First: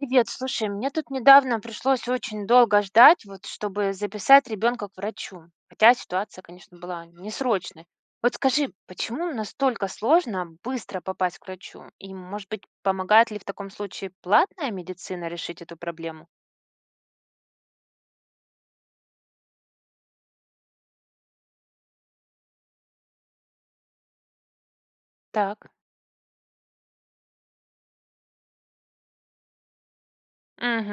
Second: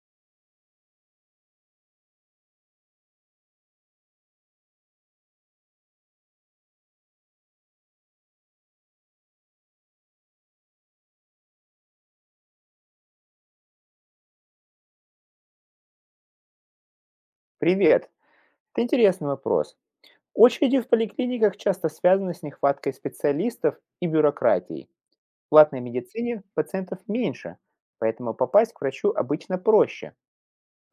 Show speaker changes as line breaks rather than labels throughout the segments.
Привет, слушай, мне тут недавно пришлось очень долго ждать, вот, чтобы записать ребенка к врачу. Хотя ситуация, конечно, была несрочной. Вот скажи, почему настолько сложно быстро попасть к врачу? И, может быть, помогает ли в таком случае платная медицина решить эту проблему?
Привет. Это интересный вопрос. Очереди в поликлиниках часто связаны с нехваткой специалистов и бюрократией. В
Так.
платной медицине пациентов меньше, поэтому попасть к врачу обычно проще.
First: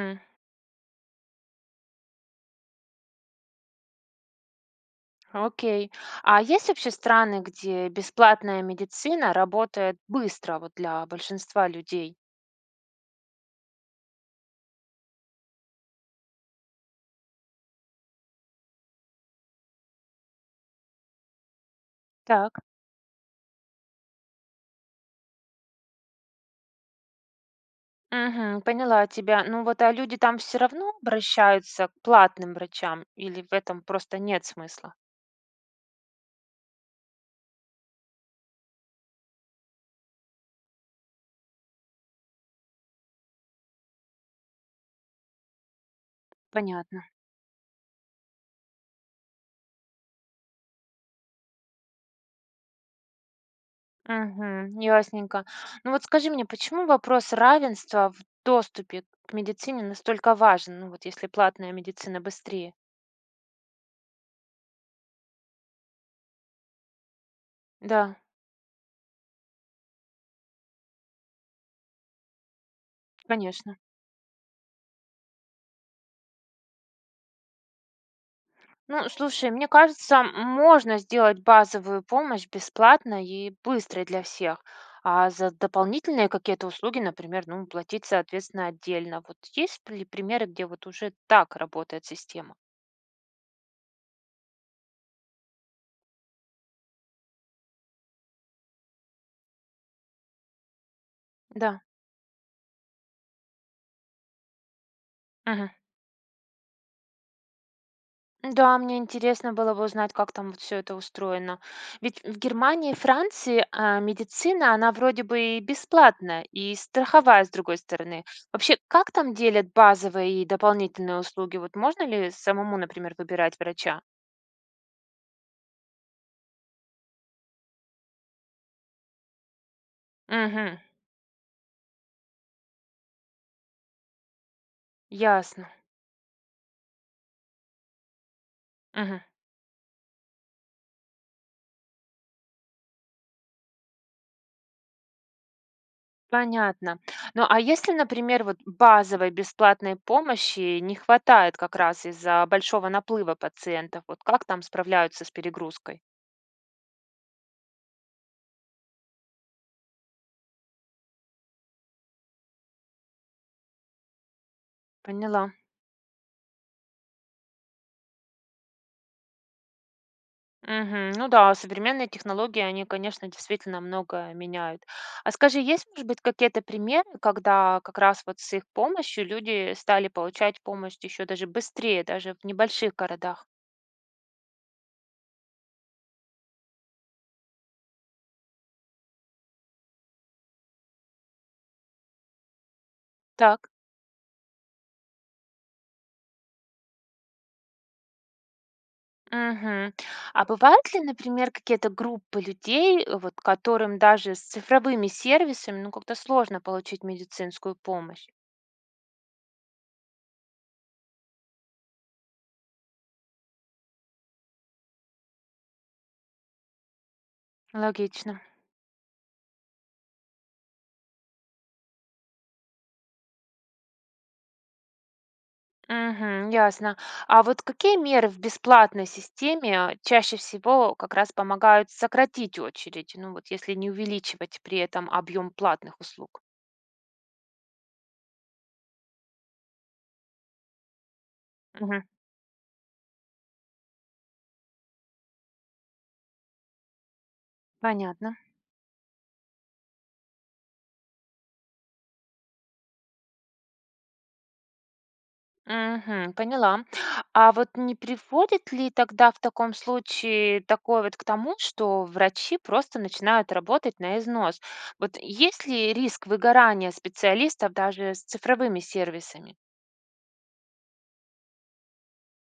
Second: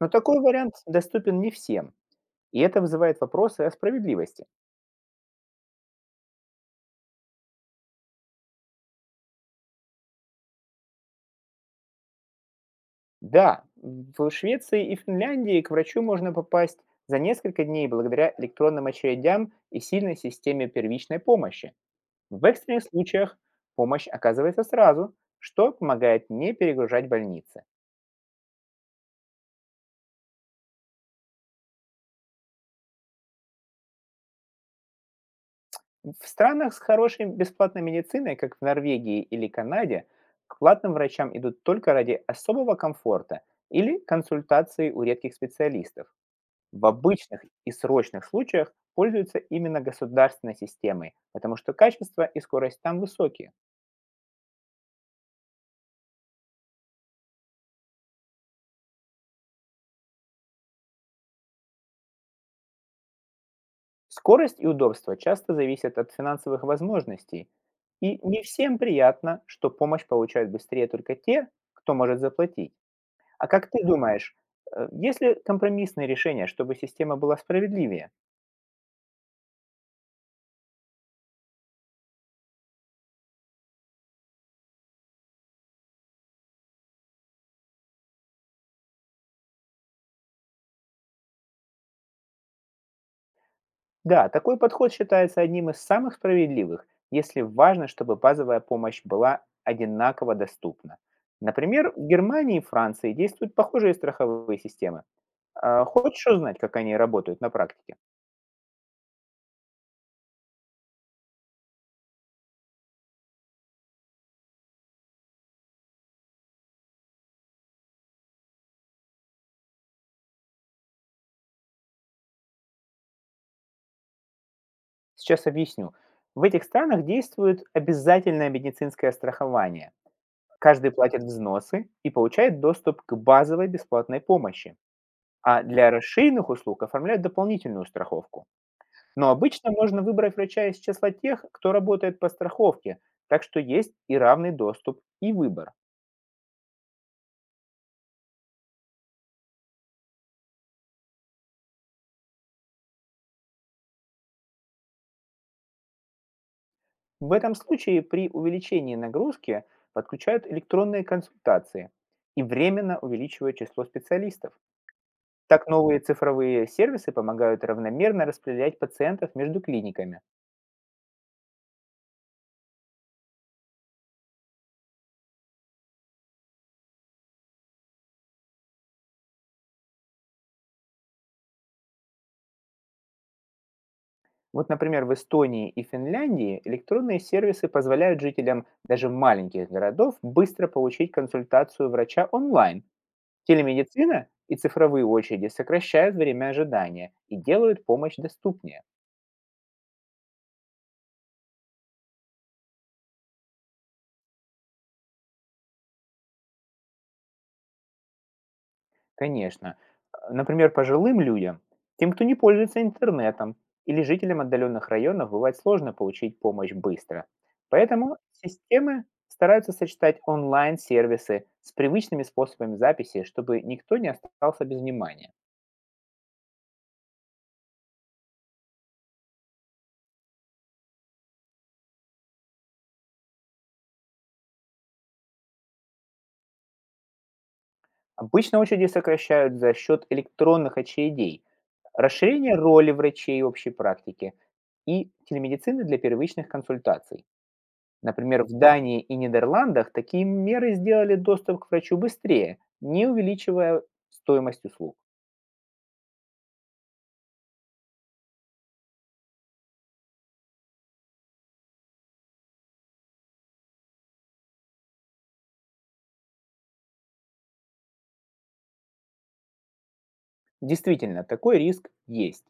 Но такой вариант доступен не всем, и это вызывает вопросы о справедливости.
Окей. А есть вообще страны, где бесплатная медицина работает быстро вот для большинства людей?
Да, в Швеции и Финляндии к врачу можно попасть за несколько дней благодаря электронным очередям и сильной системе первичной помощи. В
Так.
экстренных случаях помощь оказывается сразу, что помогает не перегружать больницы.
Мгм. Поняла тебя. Ну вот, а люди там все равно обращаются к платным врачам или в этом просто нет смысла?
В странах с хорошей бесплатной медициной, как в Норвегии или Канаде, к платным врачам идут только ради особого комфорта или консультации у редких специалистов. В
Понятно.
обычных и срочных случаях пользуются именно государственной системой, потому что качество и скорость там высокие.
Мгм. Ясненько. Ну вот скажи мне, почему вопрос равенства в доступе к медицине настолько важен? Ну вот если платная медицина быстрее.
Скорость и удобство часто зависят от финансовых возможностей,
Да,
и не всем приятно, что помощь получают быстрее только те, кто может заплатить. А как
конечно.
ты думаешь, есть ли компромиссные решения, чтобы система была справедливее?
Ну, слушай, мне кажется, можно сделать базовую помощь бесплатно и быстрой для всех, а за дополнительные какие-то услуги, например, ну, платить, соответственно, отдельно. Вот есть ли примеры, где вот уже так работает система?
Да, такой подход считается одним из самых справедливых, если важно, чтобы базовая помощь была одинаково доступна.
Да.
Например, в Германии и Франции действуют похожие страховые системы.
Мгм.
Хочешь узнать, как они работают на практике?
Да, мне интересно было бы узнать, как там вот все это устроено. Ведь в Германии и Франции медицина, она вроде бы и бесплатная, и страховая, с другой стороны. Вообще, как там делят базовые и дополнительные услуги? Вот можно ли самому, например, выбирать врача?
Сейчас объясню. В этих странах действует обязательное медицинское страхование.
Угу,
Каждый платит взносы и получает доступ к базовой бесплатной помощи. А
ясно.
для расширенных услуг оформляют дополнительную страховку.
Мгм.
Но обычно можно выбрать врача из числа тех, кто работает по страховке, так что есть и равный доступ, и выбор.
Понятно. Ну а если, например, вот базовой бесплатной помощи не хватает как раз из-за большого наплыва пациентов, вот как там справляются с перегрузкой?
В этом случае при увеличении нагрузки подключают электронные консультации и временно увеличивают число специалистов.
Поняла.
Так новые цифровые сервисы помогают равномерно распределять пациентов между клиниками.
Мгм. Ну да, современные технологии, они, конечно, действительно много меняют. А скажи, есть, может быть, какие-то примеры, когда как раз вот с их помощью люди стали получать помощь еще даже быстрее, даже в небольших городах?
Вот, например, в Эстонии и Финляндии электронные сервисы позволяют жителям даже маленьких городов быстро получить консультацию врача онлайн.
Так.
Телемедицина и цифровые очереди сокращают время ожидания и делают помощь доступнее.
Мгм. А бывают ли, например, какие-то группы людей, вот которым даже с цифровыми сервисами, ну, как-то сложно получить медицинскую помощь?
Конечно. Например, пожилым людям, тем, кто не пользуется интернетом, или жителям отдаленных районов бывает сложно получить помощь быстро. Поэтому
Логично.
системы стараются сочетать онлайн-сервисы с привычными способами записи, чтобы никто не остался без внимания.
Мгм. Ясно. А вот какие меры в бесплатной системе чаще всего как раз помогают сократить очередь, ну вот если не увеличивать при этом объем платных услуг?
Обычно очереди сокращают за счет электронных очередей,
Мгм.
расширения роли врачей общей практики и телемедицины для первичных консультаций.
Понятно.
Например, в Дании и Нидерландах такие меры сделали доступ к врачу быстрее, не увеличивая стоимость услуг.
Мгм. Поняла. А вот не приводит ли тогда в таком случае такое вот к тому, что врачи просто начинают работать на износ? Вот есть ли риск выгорания специалистов даже с цифровыми сервисами?
Действительно, такой риск есть.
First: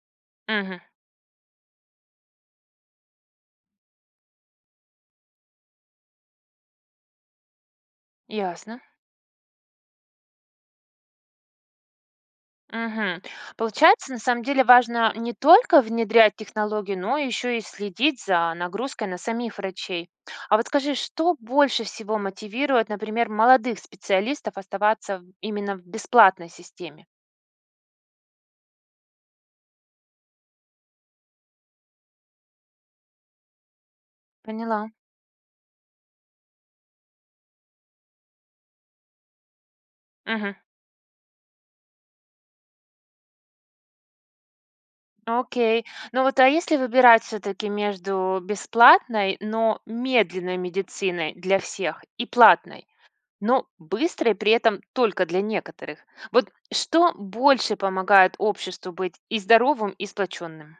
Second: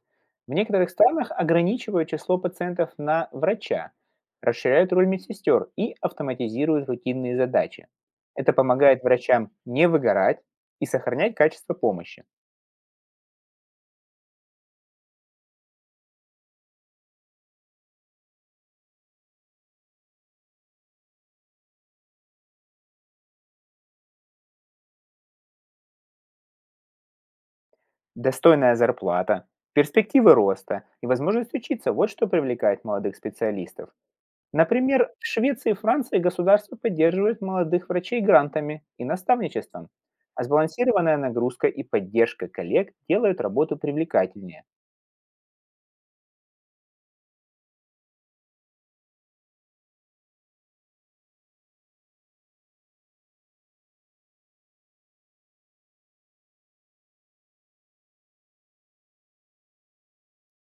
В
Мгм.
некоторых странах ограничивают число пациентов на врача, расширяют роль медсестер и автоматизируют рутинные задачи. Это
Ясно.
помогает врачам не выгорать и сохранять качество помощи.
Мгм. Получается, на самом деле важно не только внедрять технологии, но еще и следить за нагрузкой на самих врачей. А вот скажи, что больше всего мотивирует, например, молодых специалистов оставаться в- именно в бесплатной системе?
Достойная зарплата, перспективы роста и возможность учиться– вот что привлекает молодых специалистов.
Поняла.
Например, в Швеции и Франции государство поддерживает молодых врачей грантами и наставничеством, а
Мгм.
сбалансированная нагрузка и поддержка коллег делают работу привлекательнее.
Окей. Ну вот, а если выбирать все-таки между бесплатной, но медленной медициной для всех и платной, но быстро и при этом только для некоторых. Вот что больше помогает обществу быть и здоровым, и сплоченным?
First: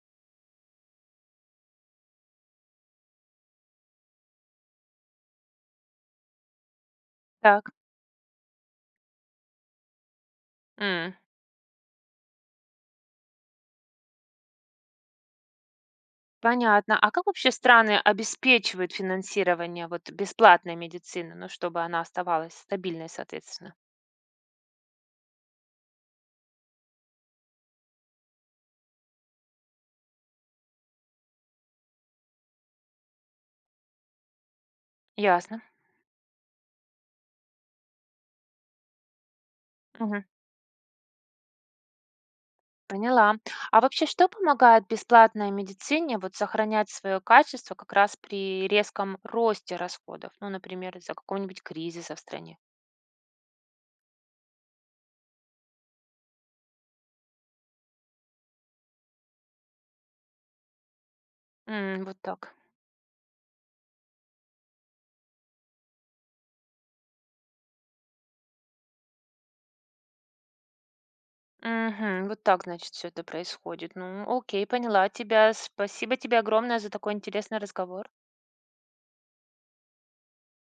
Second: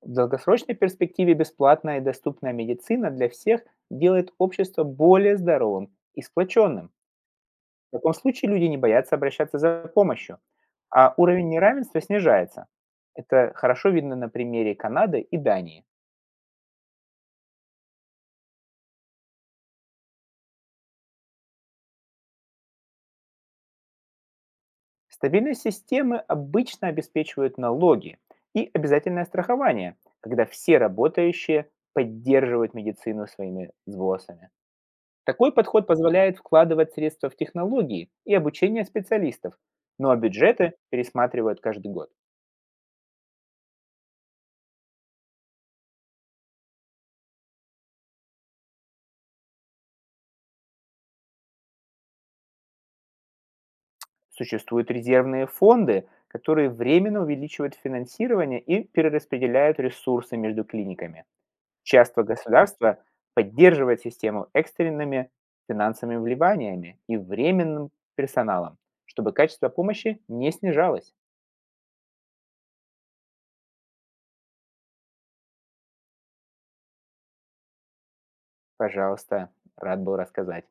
В долгосрочной перспективе бесплатная и доступная медицина для всех делает общество более здоровым и сплоченным.
Так,
В таком случае люди не боятся обращаться за помощью, а
м,
уровень неравенства снижается. Это хорошо видно на примере Канады и Дании.
понятно. А как вообще страны обеспечивают финансирование вот бесплатной медицины, ну, чтобы она оставалась стабильной, соответственно?
Стабильность системы обычно обеспечивают налоги и обязательное страхование, когда все работающие поддерживают медицину своими взносами. Такой
Ясно.
подход позволяет вкладывать средства в технологии и обучение специалистов, но
Мгм.
бюджеты пересматривают каждый год.
Поняла. А вообще, что помогает бесплатной медицине вот сохранять свое качество как раз при резком росте расходов? Ну, например, из-за какого-нибудь кризиса в стране.
Существуют резервные фонды, которые временно увеличивают финансирование и перераспределяют ресурсы между клиниками.
М, вот
Часто
так.
государство поддерживает систему экстренными финансовыми вливаниями и временным персоналом, чтобы качество помощи не снижалось.
Мгм. Вот так, значит, все это происходит. Ну, окей, поняла тебя. Спасибо тебе огромное за такой интересный разговор.
Пожалуйста, рад был рассказать.